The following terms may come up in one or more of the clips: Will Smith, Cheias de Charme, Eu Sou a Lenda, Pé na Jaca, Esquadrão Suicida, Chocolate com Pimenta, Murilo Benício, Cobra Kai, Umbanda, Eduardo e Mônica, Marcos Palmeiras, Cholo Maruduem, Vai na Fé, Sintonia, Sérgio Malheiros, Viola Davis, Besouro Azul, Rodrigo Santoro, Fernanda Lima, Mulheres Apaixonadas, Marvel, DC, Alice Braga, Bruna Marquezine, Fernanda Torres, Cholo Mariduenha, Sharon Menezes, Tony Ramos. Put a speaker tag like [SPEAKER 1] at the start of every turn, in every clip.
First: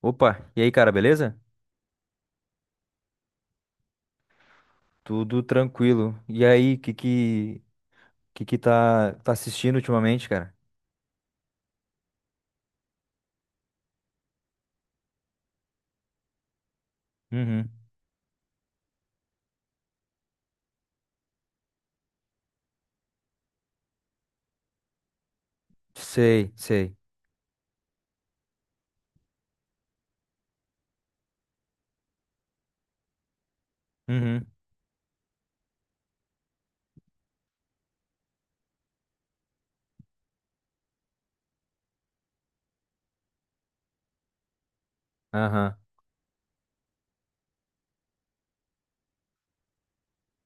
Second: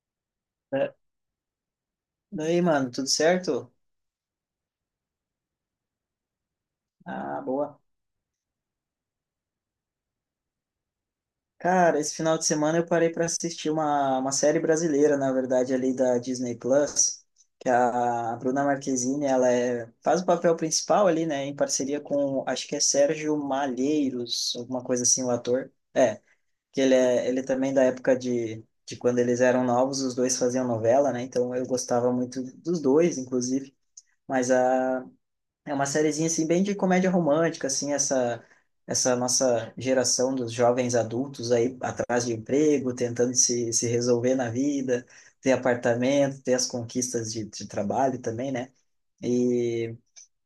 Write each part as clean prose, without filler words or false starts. [SPEAKER 1] Opa, e aí, cara,
[SPEAKER 2] Da-
[SPEAKER 1] beleza?
[SPEAKER 2] Daí, mano, tudo certo?
[SPEAKER 1] Tudo tranquilo. E aí, que
[SPEAKER 2] Ah,
[SPEAKER 1] que
[SPEAKER 2] boa.
[SPEAKER 1] que que tá assistindo ultimamente, cara?
[SPEAKER 2] Cara, esse final de semana eu parei para assistir uma série brasileira, na verdade, ali da Disney Plus,
[SPEAKER 1] Uhum.
[SPEAKER 2] que a Bruna Marquezine, faz o papel principal ali, né, em parceria com, acho que é Sérgio Malheiros, alguma coisa assim, o ator.
[SPEAKER 1] Sei, sei.
[SPEAKER 2] Ele é também da época de quando eles eram novos, os dois faziam novela, né, então eu gostava muito dos dois, inclusive.
[SPEAKER 1] Uhum.
[SPEAKER 2] Mas a é uma sériezinha assim bem de comédia romântica, assim, essa nossa geração dos jovens adultos aí atrás de emprego, tentando se resolver na vida, ter
[SPEAKER 1] Aham.
[SPEAKER 2] apartamento, ter as conquistas de trabalho também, né? E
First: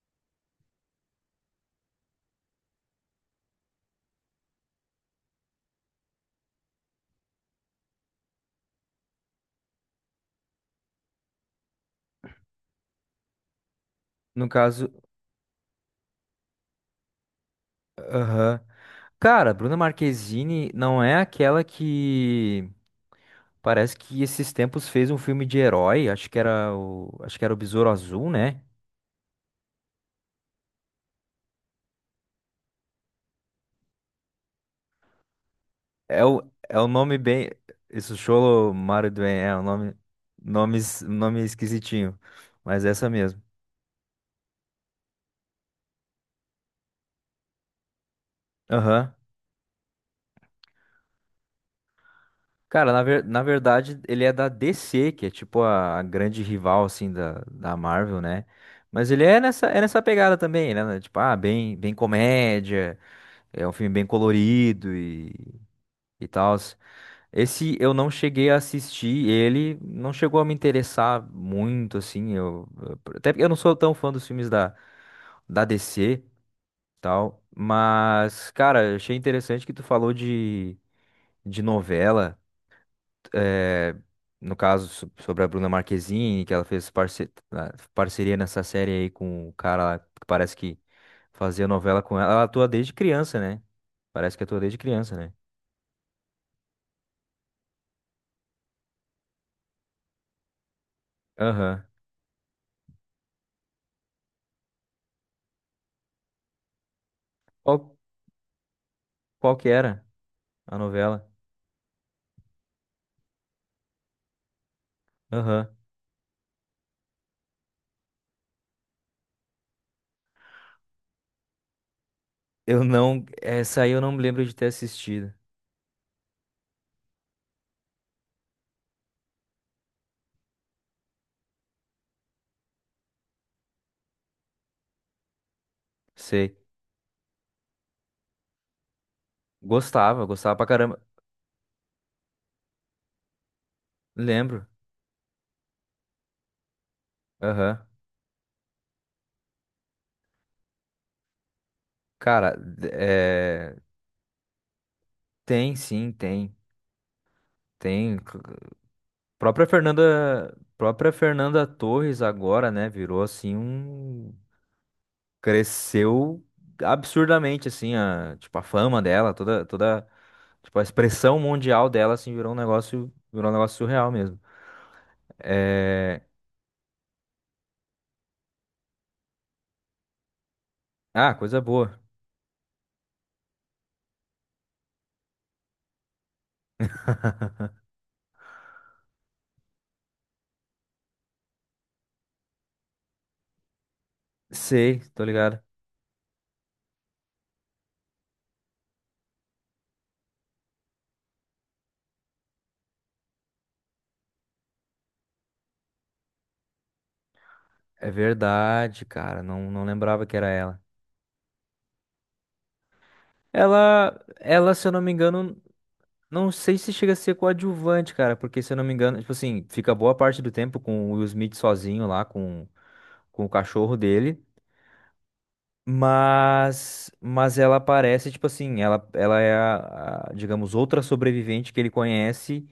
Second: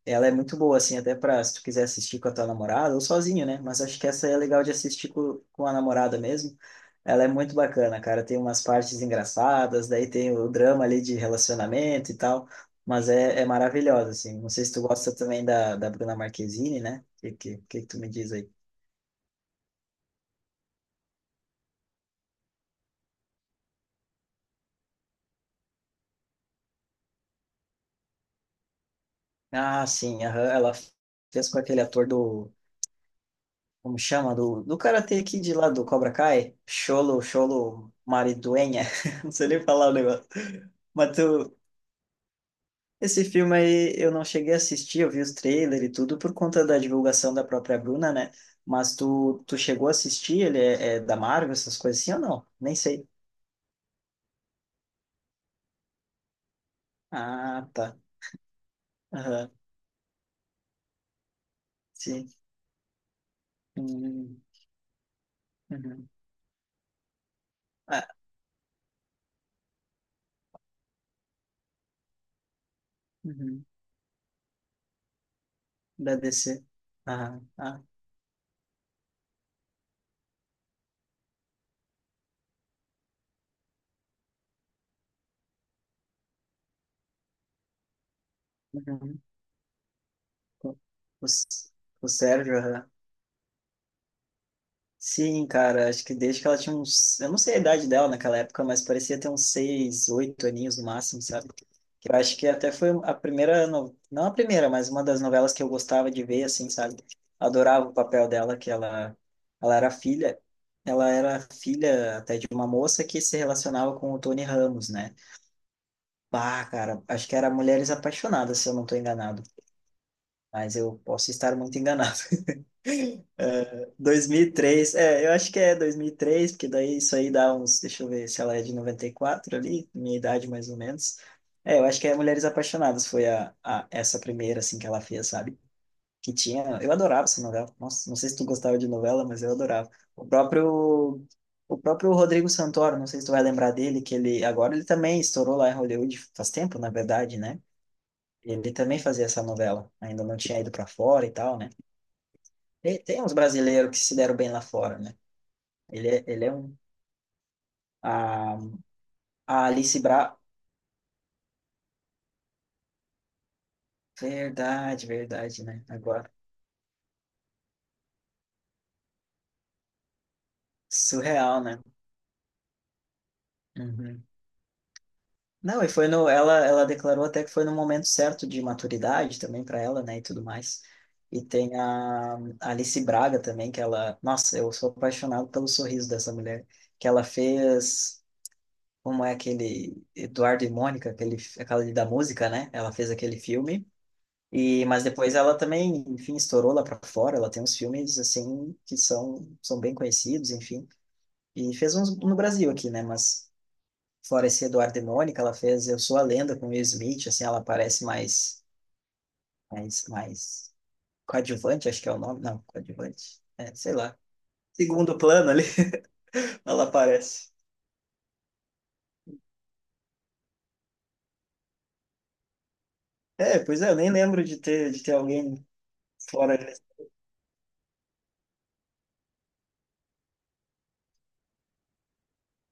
[SPEAKER 2] ela é muito boa, assim, até pra se tu quiser assistir com a tua namorada ou sozinho, né? Mas acho que essa é legal de assistir com a namorada mesmo. Ela é muito bacana, cara. Tem umas partes engraçadas, daí tem o drama ali de relacionamento e tal. Mas é maravilhosa, assim.
[SPEAKER 1] No
[SPEAKER 2] Não sei se tu
[SPEAKER 1] caso,
[SPEAKER 2] gosta também da Bruna Marquezine, né? O que tu me diz aí?
[SPEAKER 1] aham. Cara, Bruna Marquezine não é aquela que parece que esses tempos fez um filme de herói, acho que era o Besouro Azul, né?
[SPEAKER 2] Ah, sim, aham, ela fez com aquele ator do. Como chama? Do Karate Kid lá do Cobra
[SPEAKER 1] É o
[SPEAKER 2] Kai?
[SPEAKER 1] nome bem
[SPEAKER 2] Cholo
[SPEAKER 1] isso, Cholo
[SPEAKER 2] Mariduenha. Não
[SPEAKER 1] Maruduem,
[SPEAKER 2] sei
[SPEAKER 1] é o
[SPEAKER 2] nem falar o negócio.
[SPEAKER 1] nome es-
[SPEAKER 2] Mas
[SPEAKER 1] nome
[SPEAKER 2] tu,
[SPEAKER 1] esquisitinho, mas é essa
[SPEAKER 2] Esse
[SPEAKER 1] mesmo.
[SPEAKER 2] filme aí eu não cheguei a assistir, eu vi os trailers e tudo por conta da divulgação da própria Bruna, né?
[SPEAKER 1] Aham.
[SPEAKER 2] Tu chegou a assistir? É da Marvel, essas coisas assim ou não? Nem
[SPEAKER 1] Cara,
[SPEAKER 2] sei.
[SPEAKER 1] na verdade, ele é da DC, que é tipo a grande rival, assim, da,
[SPEAKER 2] Ah,
[SPEAKER 1] da
[SPEAKER 2] tá.
[SPEAKER 1] Marvel, né? Mas
[SPEAKER 2] Aham,
[SPEAKER 1] é nessa pegada também, né? Tipo, ah, bem
[SPEAKER 2] sim.
[SPEAKER 1] comédia, é um filme bem
[SPEAKER 2] Hum,
[SPEAKER 1] colorido
[SPEAKER 2] uhum.
[SPEAKER 1] e tal. Esse eu
[SPEAKER 2] Ah,
[SPEAKER 1] não cheguei a assistir, ele não chegou a me interessar muito, assim. Até porque eu não
[SPEAKER 2] uhum.
[SPEAKER 1] sou tão fã dos filmes da
[SPEAKER 2] Da
[SPEAKER 1] DC,
[SPEAKER 2] DC. Ah,
[SPEAKER 1] tal.
[SPEAKER 2] ah,
[SPEAKER 1] Mas, cara, eu achei interessante que tu falou de novela eh, no caso sobre a Bruna Marquezine, que ela fez parceria nessa série aí
[SPEAKER 2] uhum.
[SPEAKER 1] com o cara lá, que parece
[SPEAKER 2] O,
[SPEAKER 1] que
[SPEAKER 2] o
[SPEAKER 1] fazia
[SPEAKER 2] S-
[SPEAKER 1] novela
[SPEAKER 2] o
[SPEAKER 1] com ela. Ela
[SPEAKER 2] Sérgio,
[SPEAKER 1] atua
[SPEAKER 2] aham.
[SPEAKER 1] desde criança, né? Parece que atua desde criança, né?
[SPEAKER 2] Sim, cara, acho que desde que ela tinha uns. Eu não sei a idade dela naquela época, mas parecia ter uns seis, oito aninhos no máximo, sabe?
[SPEAKER 1] Aham.
[SPEAKER 2] Que eu acho que até foi a primeira. No... Não a primeira, mas uma das novelas que eu gostava de ver, assim, sabe?
[SPEAKER 1] Qual,
[SPEAKER 2] Adorava o papel dela,
[SPEAKER 1] qual que
[SPEAKER 2] ela era
[SPEAKER 1] era
[SPEAKER 2] filha.
[SPEAKER 1] a
[SPEAKER 2] Ela
[SPEAKER 1] novela?
[SPEAKER 2] era filha até de uma moça que se relacionava com o Tony Ramos, né?
[SPEAKER 1] Aham.
[SPEAKER 2] Bah, cara, acho que era Mulheres Apaixonadas, se eu não tô enganado. Mas eu posso estar muito enganado.
[SPEAKER 1] Eu não. Essa aí eu não me lembro de ter
[SPEAKER 2] 2003, é,
[SPEAKER 1] assistido.
[SPEAKER 2] eu acho que é 2003, porque daí isso aí dá uns, deixa eu ver se ela é de 94 ali, minha idade mais ou menos. É, eu acho que é Mulheres Apaixonadas foi a essa primeira assim que ela fez, sabe? Que
[SPEAKER 1] Sei.
[SPEAKER 2] tinha, eu adorava essa novela. Nossa, não sei se tu gostava de novela, mas eu adorava.
[SPEAKER 1] Gostava,
[SPEAKER 2] O
[SPEAKER 1] gostava pra caramba.
[SPEAKER 2] próprio o próprio Rodrigo Santoro, não sei se tu vai lembrar dele, que
[SPEAKER 1] Lembro.
[SPEAKER 2] ele também estourou lá em Hollywood faz tempo, na verdade, né?
[SPEAKER 1] Aham.
[SPEAKER 2] Ele também fazia essa novela, ainda não tinha ido para fora e tal, né?
[SPEAKER 1] Cara,
[SPEAKER 2] E tem uns brasileiros que se deram bem lá fora, né?
[SPEAKER 1] tem sim,
[SPEAKER 2] Ele é
[SPEAKER 1] tem.
[SPEAKER 2] um.
[SPEAKER 1] Tem.
[SPEAKER 2] A, a Alice Bra.
[SPEAKER 1] Própria Fernanda Torres agora, né, virou assim um...
[SPEAKER 2] Verdade, né? Agora.
[SPEAKER 1] Cresceu absurdamente assim, a, tipo a fama dela, toda, tipo a expressão
[SPEAKER 2] Surreal, né?
[SPEAKER 1] mundial dela assim virou um negócio surreal
[SPEAKER 2] Uhum.
[SPEAKER 1] mesmo.
[SPEAKER 2] Não, e foi
[SPEAKER 1] É...
[SPEAKER 2] no. Ela declarou até que foi no momento certo de maturidade também para ela, né? E tudo mais.
[SPEAKER 1] Ah,
[SPEAKER 2] E
[SPEAKER 1] coisa
[SPEAKER 2] tem
[SPEAKER 1] boa.
[SPEAKER 2] a Alice Braga também, que ela. Nossa, eu sou apaixonado pelo sorriso dessa mulher. Que ela fez. Como é aquele. Eduardo e Mônica, aquela da música, né? Ela fez aquele filme. E,
[SPEAKER 1] Sei,
[SPEAKER 2] mas
[SPEAKER 1] tô
[SPEAKER 2] depois ela
[SPEAKER 1] ligado.
[SPEAKER 2] também, enfim, estourou lá para fora. Ela tem uns filmes, assim, que são bem conhecidos, enfim. E fez uns no Brasil aqui, né? Mas fora esse Eduardo e Mônica, ela fez Eu Sou a Lenda com Will Smith, assim, ela parece
[SPEAKER 1] É verdade, cara, não lembrava que era
[SPEAKER 2] mais
[SPEAKER 1] ela.
[SPEAKER 2] coadjuvante, acho que é o nome. Não, coadjuvante. É, sei lá.
[SPEAKER 1] Ela, se eu não me
[SPEAKER 2] Segundo plano
[SPEAKER 1] engano,
[SPEAKER 2] ali,
[SPEAKER 1] não sei
[SPEAKER 2] ela
[SPEAKER 1] se chega a ser
[SPEAKER 2] aparece.
[SPEAKER 1] coadjuvante, cara, porque se eu não me engano, tipo assim, fica boa parte do tempo com o Will Smith sozinho lá com o
[SPEAKER 2] É, pois é, eu
[SPEAKER 1] cachorro
[SPEAKER 2] nem
[SPEAKER 1] dele,
[SPEAKER 2] lembro de ter alguém fora. Desse.
[SPEAKER 1] mas ela parece tipo assim, ela é a, digamos, outra sobrevivente que ele conhece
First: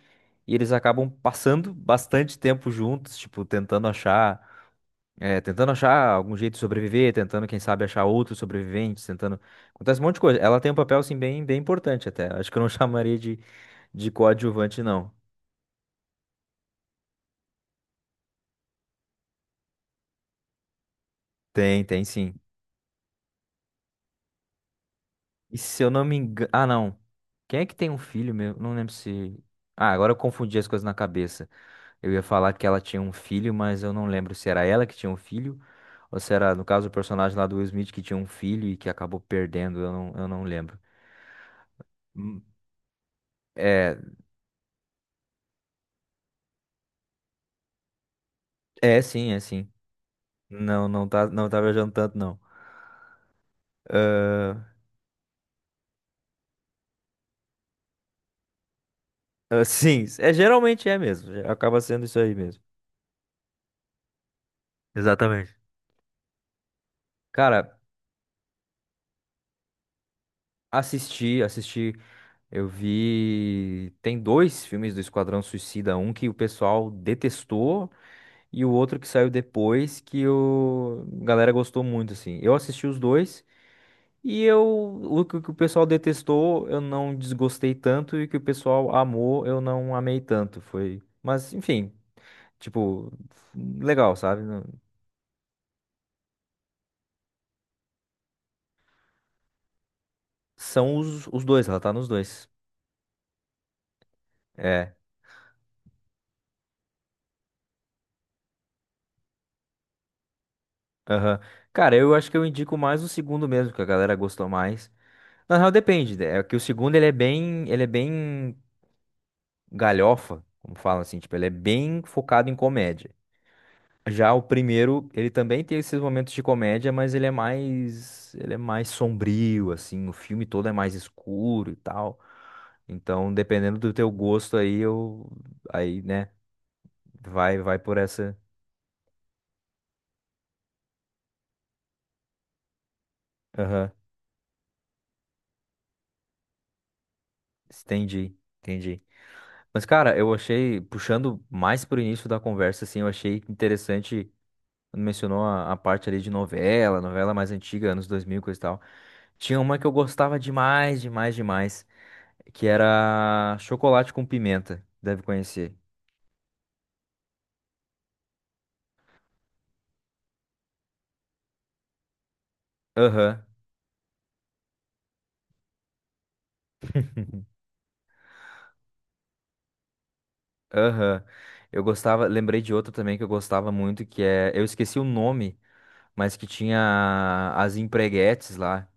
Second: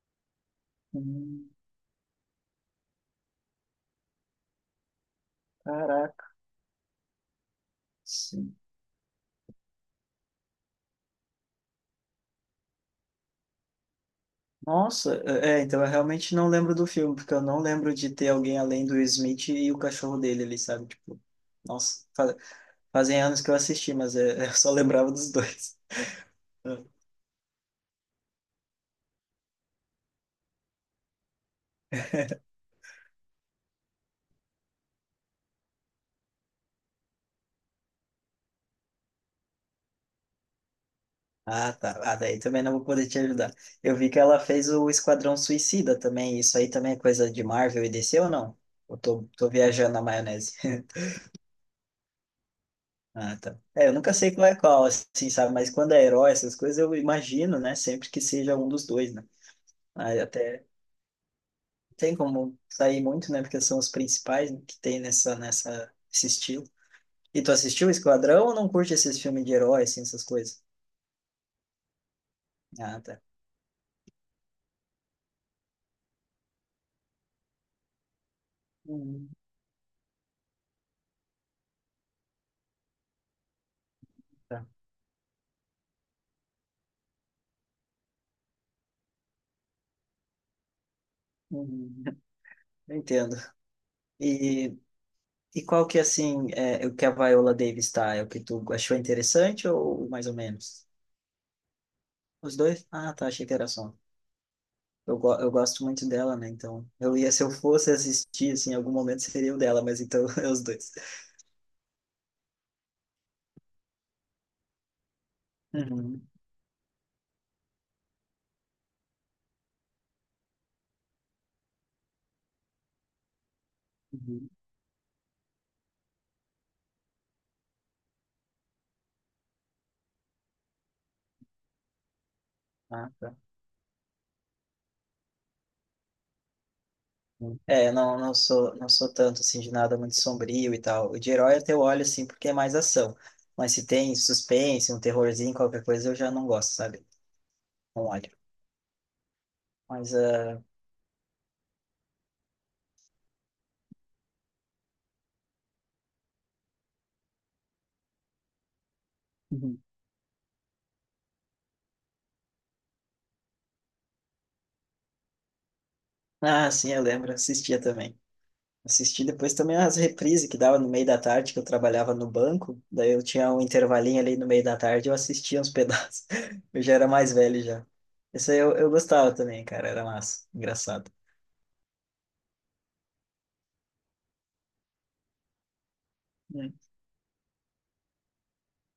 [SPEAKER 1] e eles acabam
[SPEAKER 2] Hum,
[SPEAKER 1] passando bastante tempo juntos, tipo tentando achar é, tentando achar
[SPEAKER 2] Caraca.
[SPEAKER 1] algum jeito de sobreviver, tentando, quem sabe, achar outros sobreviventes, tentando. Acontece um monte de coisa. Ela tem um papel, assim, bem importante até. Acho que eu não chamaria de coadjuvante, não.
[SPEAKER 2] Nossa, é, então eu realmente não lembro do filme, porque eu não lembro de ter alguém além do Will Smith e o cachorro dele ali, sabe? Tipo,
[SPEAKER 1] Tem,
[SPEAKER 2] nossa,
[SPEAKER 1] tem sim.
[SPEAKER 2] fazem anos que eu assisti, mas é, eu só lembrava dos
[SPEAKER 1] E
[SPEAKER 2] dois.
[SPEAKER 1] se eu não me engano. Ah, não. Quem é que tem um filho mesmo? Não lembro se. Ah, agora eu confundi as coisas na cabeça. Eu ia falar que ela tinha um filho, mas eu não lembro se era ela que tinha um filho. Ou se era, no caso, o personagem lá do Will Smith que tinha um filho e que acabou perdendo. Eu não lembro.
[SPEAKER 2] Ah, tá. Ah, daí
[SPEAKER 1] Hum,
[SPEAKER 2] também não vou poder te ajudar. Eu
[SPEAKER 1] É,
[SPEAKER 2] vi que ela fez o Esquadrão Suicida também. Isso aí também é coisa de Marvel e DC ou não?
[SPEAKER 1] é sim, é
[SPEAKER 2] Tô
[SPEAKER 1] sim.
[SPEAKER 2] viajando na maionese.
[SPEAKER 1] Não, não tá, não tá viajando tanto, não.
[SPEAKER 2] Ah, tá. É, eu nunca sei qual é
[SPEAKER 1] Ah,
[SPEAKER 2] qual, assim, sabe? Mas quando é herói, essas coisas, eu imagino, né? Sempre que seja um dos dois, né?
[SPEAKER 1] ah, sim,
[SPEAKER 2] Aí
[SPEAKER 1] é,
[SPEAKER 2] até
[SPEAKER 1] geralmente é mesmo. Acaba sendo
[SPEAKER 2] tem
[SPEAKER 1] isso aí
[SPEAKER 2] como
[SPEAKER 1] mesmo.
[SPEAKER 2] sair muito, né? Porque são os principais que tem
[SPEAKER 1] Exatamente.
[SPEAKER 2] nessa, esse estilo. E tu
[SPEAKER 1] Cara,
[SPEAKER 2] assistiu Esquadrão ou não curte esses filmes de herói, assim, essas coisas?
[SPEAKER 1] assisti, assisti. Eu
[SPEAKER 2] Ah, tá.
[SPEAKER 1] vi. Tem dois filmes do Esquadrão Suicida, um que o pessoal detestou e o outro que saiu
[SPEAKER 2] Hum,
[SPEAKER 1] depois que o a galera gostou muito, assim. Eu assisti os dois e
[SPEAKER 2] tá.
[SPEAKER 1] eu o que o pessoal detestou eu não desgostei tanto e o que o pessoal amou eu não amei tanto. Foi, mas enfim,
[SPEAKER 2] Hum, eu
[SPEAKER 1] tipo,
[SPEAKER 2] entendo.
[SPEAKER 1] legal, sabe? Não-
[SPEAKER 2] E, e qual que, assim, é o que a Viola Davis tá? É o que tu achou interessante ou mais ou menos?
[SPEAKER 1] São os dois, ela tá nos dois.
[SPEAKER 2] Os dois? Ah, tá, achei que era só.
[SPEAKER 1] É.
[SPEAKER 2] Eu gosto muito dela, né? Então, eu ia, se eu fosse assistir, assim, em algum momento seria o dela, mas então é os dois.
[SPEAKER 1] Aham. Cara, eu acho que eu indico mais o segundo mesmo, que a galera gostou mais. Na real, depende,
[SPEAKER 2] Uhum,
[SPEAKER 1] né? É que o segundo ele é bem galhofa, como falam, assim, tipo, ele é bem focado em comédia. Já o
[SPEAKER 2] uhum.
[SPEAKER 1] primeiro, ele também tem esses momentos de comédia, mas ele é mais sombrio, assim, o filme todo é mais escuro e tal.
[SPEAKER 2] Ah,
[SPEAKER 1] Então,
[SPEAKER 2] tá.
[SPEAKER 1] dependendo do teu gosto aí, eu, aí, né, vai
[SPEAKER 2] É,
[SPEAKER 1] por
[SPEAKER 2] não
[SPEAKER 1] essa.
[SPEAKER 2] sou, não sou tanto assim de nada muito sombrio e tal. O de herói até eu olho assim porque é mais ação. Mas se
[SPEAKER 1] Aham,
[SPEAKER 2] tem suspense, um terrorzinho, qualquer coisa, eu já não gosto, sabe? Não olho.
[SPEAKER 1] entendi, entendi. Mas,
[SPEAKER 2] Mas,
[SPEAKER 1] cara, eu
[SPEAKER 2] ah,
[SPEAKER 1] achei, puxando mais pro início da conversa, assim, eu achei interessante quando mencionou a parte ali de novela, novela mais antiga, anos 2000, e coisa e tal. Tinha uma
[SPEAKER 2] uhum.
[SPEAKER 1] que eu gostava demais, demais, demais, que era Chocolate com Pimenta, deve conhecer.
[SPEAKER 2] Ah, sim, eu lembro, assistia também. Assisti depois também as reprises que dava no meio da tarde, que eu trabalhava no banco. Daí eu
[SPEAKER 1] Aham,
[SPEAKER 2] tinha um intervalinho ali no meio da tarde, eu assistia uns pedaços. Eu já era mais velho já. Isso aí eu gostava também, cara, era massa, engraçado.
[SPEAKER 1] aham. Eu gostava, lembrei de outra também que eu gostava muito, que é, eu esqueci o nome, mas que
[SPEAKER 2] Hum.
[SPEAKER 1] tinha as empreguetes lá,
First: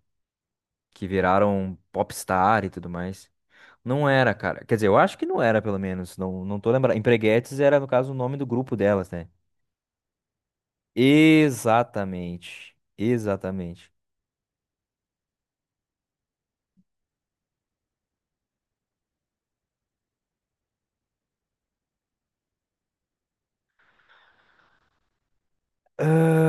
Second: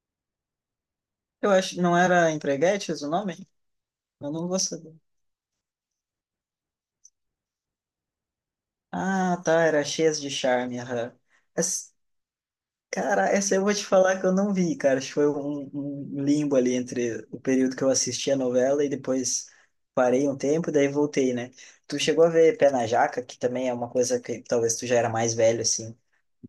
[SPEAKER 1] que
[SPEAKER 2] Eu
[SPEAKER 1] viraram
[SPEAKER 2] acho, não era
[SPEAKER 1] popstar e tudo
[SPEAKER 2] Empreguetes o
[SPEAKER 1] mais.
[SPEAKER 2] nome?
[SPEAKER 1] Não
[SPEAKER 2] Eu
[SPEAKER 1] era,
[SPEAKER 2] não
[SPEAKER 1] cara. Quer
[SPEAKER 2] gosto.
[SPEAKER 1] dizer, eu acho que não era, pelo menos. Não, não tô lembrando. Empreguetes era, no caso, o nome do grupo delas, né?
[SPEAKER 2] Ah, tá, era cheias de charme, aham. Essa-
[SPEAKER 1] Exatamente.
[SPEAKER 2] cara, essa eu vou te
[SPEAKER 1] Exatamente.
[SPEAKER 2] falar que eu não vi, cara. Acho que foi um limbo ali entre o período que eu assisti a novela e depois parei um tempo, daí voltei, né? Tu chegou a ver Pé na Jaca, que também é uma coisa que talvez tu já era mais velho, assim,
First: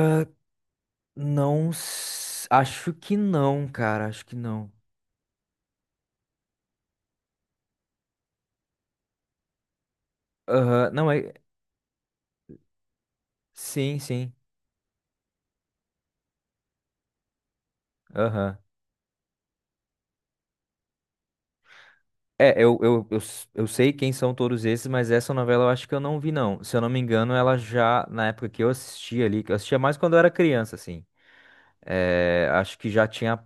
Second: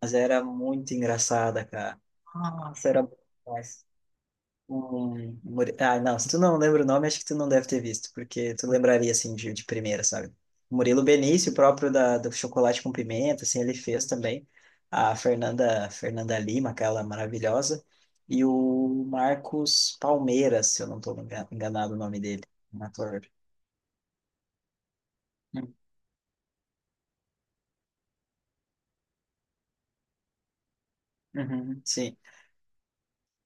[SPEAKER 2] mas era muito engraçada,
[SPEAKER 1] não.
[SPEAKER 2] cara. Nossa,
[SPEAKER 1] Acho
[SPEAKER 2] era
[SPEAKER 1] que
[SPEAKER 2] bom
[SPEAKER 1] não,
[SPEAKER 2] demais.
[SPEAKER 1] cara. Acho que não.
[SPEAKER 2] Um... Muri- Ah, não, se tu não lembra o nome, acho que tu não deve ter visto, porque tu lembraria, assim, de primeira, sabe?
[SPEAKER 1] Aham.
[SPEAKER 2] Murilo
[SPEAKER 1] Não, é.
[SPEAKER 2] Benício, o próprio do Chocolate com Pimenta, assim, ele
[SPEAKER 1] Sim,
[SPEAKER 2] fez
[SPEAKER 1] sim.
[SPEAKER 2] também. A Fernanda, Fernanda Lima, aquela maravilhosa. E
[SPEAKER 1] Aham.
[SPEAKER 2] o Marcos Palmeiras, se eu não estou enganado o nome dele,
[SPEAKER 1] É,
[SPEAKER 2] um ator.
[SPEAKER 1] eu sei quem são todos esses, mas essa novela eu
[SPEAKER 2] Uhum,
[SPEAKER 1] acho que eu não vi, não. Se eu não me engano, ela já, na época que eu assistia ali, que eu assistia mais quando eu era criança, assim.
[SPEAKER 2] uhum, sim.
[SPEAKER 1] É, acho que já tinha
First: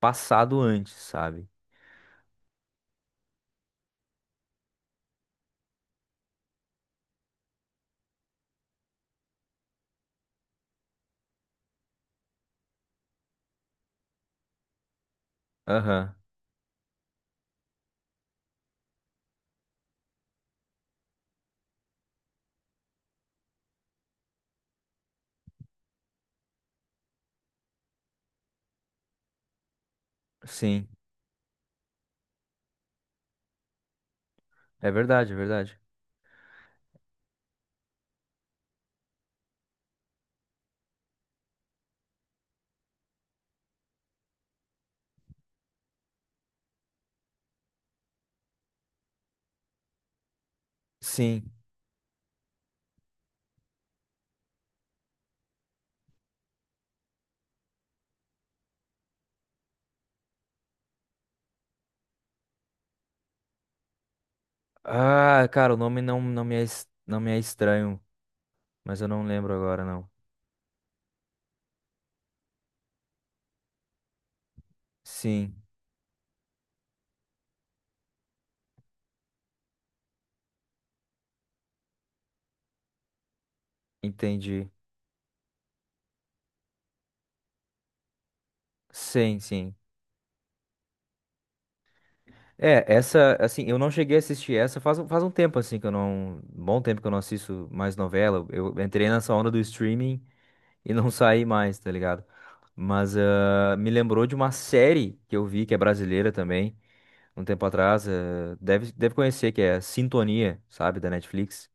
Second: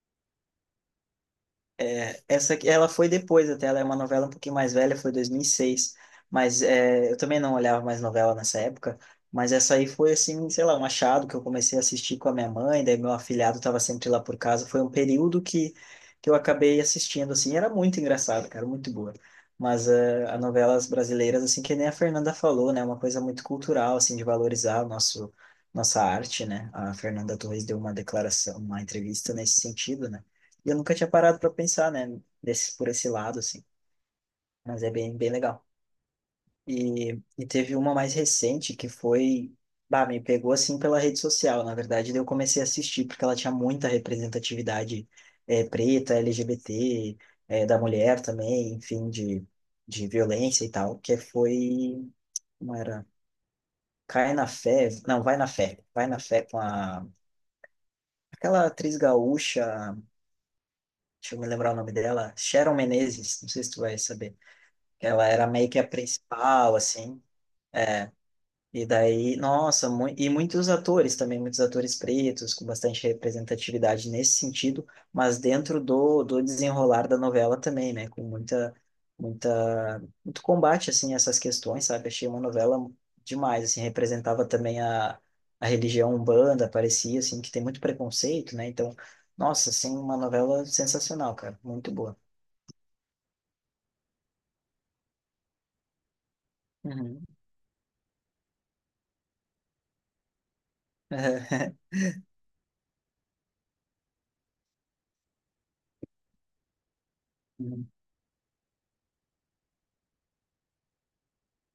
[SPEAKER 1] passado antes, sabe?
[SPEAKER 2] É, essa aqui, ela foi depois até, ela é uma novela um pouquinho mais velha, foi 2006, mas é, eu também não olhava mais novela nessa época, mas essa aí foi assim, sei lá, um achado que eu comecei a assistir com a minha mãe, daí meu afilhado estava sempre lá por casa, foi um período
[SPEAKER 1] Aham.
[SPEAKER 2] que eu acabei assistindo, assim, era muito engraçado, cara, muito boa. Mas é, as novelas brasileiras, assim, que nem a Fernanda falou, né, uma coisa muito cultural, assim, de valorizar o nosso, nossa arte, né, a Fernanda Torres deu uma declaração, uma entrevista nesse sentido, né, e eu
[SPEAKER 1] Sim.
[SPEAKER 2] nunca tinha parado para pensar, né, desse, por esse lado, assim. Mas
[SPEAKER 1] É
[SPEAKER 2] é bem
[SPEAKER 1] verdade, é
[SPEAKER 2] legal.
[SPEAKER 1] verdade.
[SPEAKER 2] E teve uma mais recente que foi. Bah, me pegou assim pela rede social, na verdade. Daí eu comecei a assistir, porque ela tinha muita representatividade preta, LGBT, da mulher também, enfim, de violência e tal. Que
[SPEAKER 1] Sim.
[SPEAKER 2] foi. Não era. Cai na fé. Não, vai na fé. Vai na fé com a. Aquela atriz gaúcha, deixa eu me lembrar o nome dela, Sharon Menezes, não sei se tu vai saber. Ela
[SPEAKER 1] Ah,
[SPEAKER 2] era meio
[SPEAKER 1] cara, o
[SPEAKER 2] que a
[SPEAKER 1] nome não,
[SPEAKER 2] principal,
[SPEAKER 1] não
[SPEAKER 2] assim.
[SPEAKER 1] me é estranho,
[SPEAKER 2] E
[SPEAKER 1] mas eu não
[SPEAKER 2] daí,
[SPEAKER 1] lembro agora,
[SPEAKER 2] nossa, mu
[SPEAKER 1] não.
[SPEAKER 2] e muitos atores também, muitos atores pretos, com bastante representatividade nesse sentido, mas
[SPEAKER 1] Sim,
[SPEAKER 2] dentro do desenrolar da novela também, né? Com muito combate, assim, a essas questões, sabe? Achei uma novela demais, assim, representava
[SPEAKER 1] entendi.
[SPEAKER 2] também a religião Umbanda, parecia, assim, que tem muito preconceito, né? Então,
[SPEAKER 1] Sim,
[SPEAKER 2] nossa,
[SPEAKER 1] sim.
[SPEAKER 2] assim, uma novela sensacional, cara, muito boa.
[SPEAKER 1] É, essa, assim, eu não cheguei a assistir essa faz, faz um tempo, assim, que eu não. Bom tempo que eu não
[SPEAKER 2] Uhum.
[SPEAKER 1] assisto mais novela. Eu entrei nessa onda do streaming e não saí mais, tá ligado? Mas ah, me lembrou de uma série que eu vi, que é brasileira também, um tempo atrás. Ah, deve conhecer, que é Sintonia, sabe, da Netflix.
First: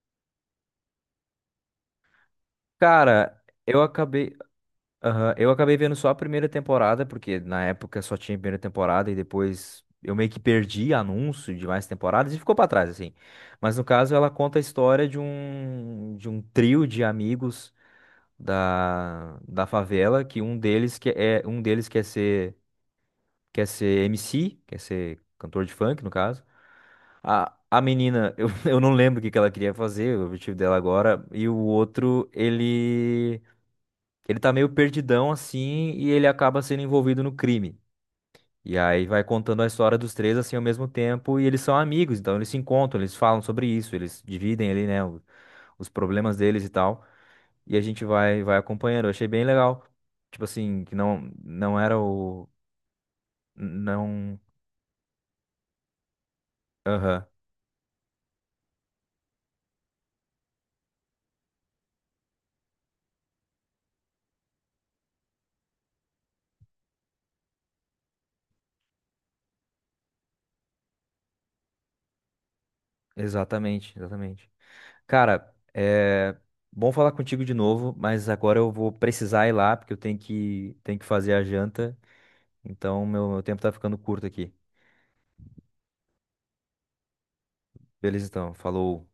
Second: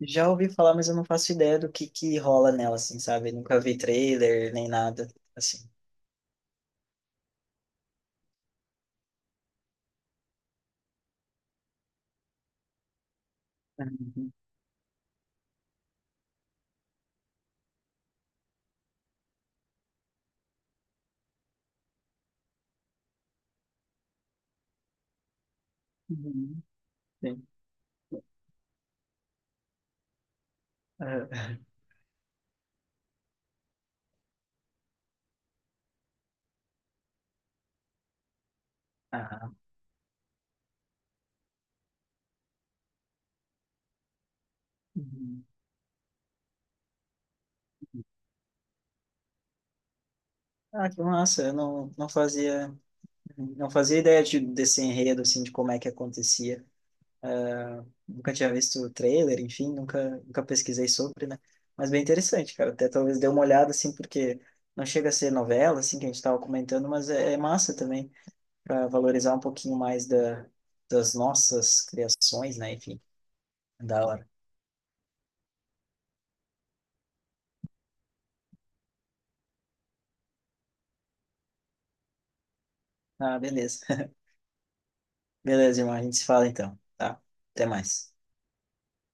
[SPEAKER 2] Já ouvi falar, mas eu não faço ideia do que rola nela, assim, sabe?
[SPEAKER 1] Cara,
[SPEAKER 2] Nunca vi
[SPEAKER 1] eu acabei.
[SPEAKER 2] trailer nem nada,
[SPEAKER 1] Aham, eu
[SPEAKER 2] assim.
[SPEAKER 1] acabei vendo só a primeira temporada, porque na época só tinha a primeira temporada e depois eu meio que perdi anúncio de mais temporadas e ficou pra trás, assim. Mas no caso ela
[SPEAKER 2] Uhum.
[SPEAKER 1] conta a história de um trio de amigos da favela, que um deles quer ser MC, quer ser cantor de funk, no caso.
[SPEAKER 2] Uhum. Sim.
[SPEAKER 1] A menina, eu não lembro o que que ela queria fazer, o objetivo dela agora,
[SPEAKER 2] Ah,
[SPEAKER 1] e o outro, ele tá meio perdidão assim e ele acaba sendo envolvido no crime. E aí vai
[SPEAKER 2] ah.
[SPEAKER 1] contando a história dos três assim ao mesmo tempo e eles são amigos, então eles se encontram, eles falam sobre isso, eles dividem ali, né, o-
[SPEAKER 2] Uhum.
[SPEAKER 1] os problemas deles e tal. E a gente vai acompanhando. Eu achei bem legal. Tipo assim,
[SPEAKER 2] Ah,
[SPEAKER 1] que
[SPEAKER 2] que massa, eu
[SPEAKER 1] não
[SPEAKER 2] não,
[SPEAKER 1] era
[SPEAKER 2] não
[SPEAKER 1] o
[SPEAKER 2] fazia, não fazia ideia
[SPEAKER 1] não,
[SPEAKER 2] de, desse enredo, assim, de como é que acontecia.
[SPEAKER 1] aham,
[SPEAKER 2] Ah, nunca tinha visto o trailer, enfim, nunca pesquisei sobre, né? Mas bem interessante, cara, até talvez dê uma olhada, assim, porque não chega a ser novela, assim, que a gente estava comentando, mas é, é massa também. Para valorizar um pouquinho mais da, das nossas criações, né? Enfim,
[SPEAKER 1] exatamente,
[SPEAKER 2] da hora.
[SPEAKER 1] exatamente. Cara, é bom falar contigo de novo, mas agora eu vou precisar ir lá porque eu tenho que fazer a janta. Então,
[SPEAKER 2] Ah,
[SPEAKER 1] meu tempo tá
[SPEAKER 2] beleza.
[SPEAKER 1] ficando curto aqui.
[SPEAKER 2] Beleza, irmão. A gente se fala então, tá? Até mais.
[SPEAKER 1] Beleza, então. Falou.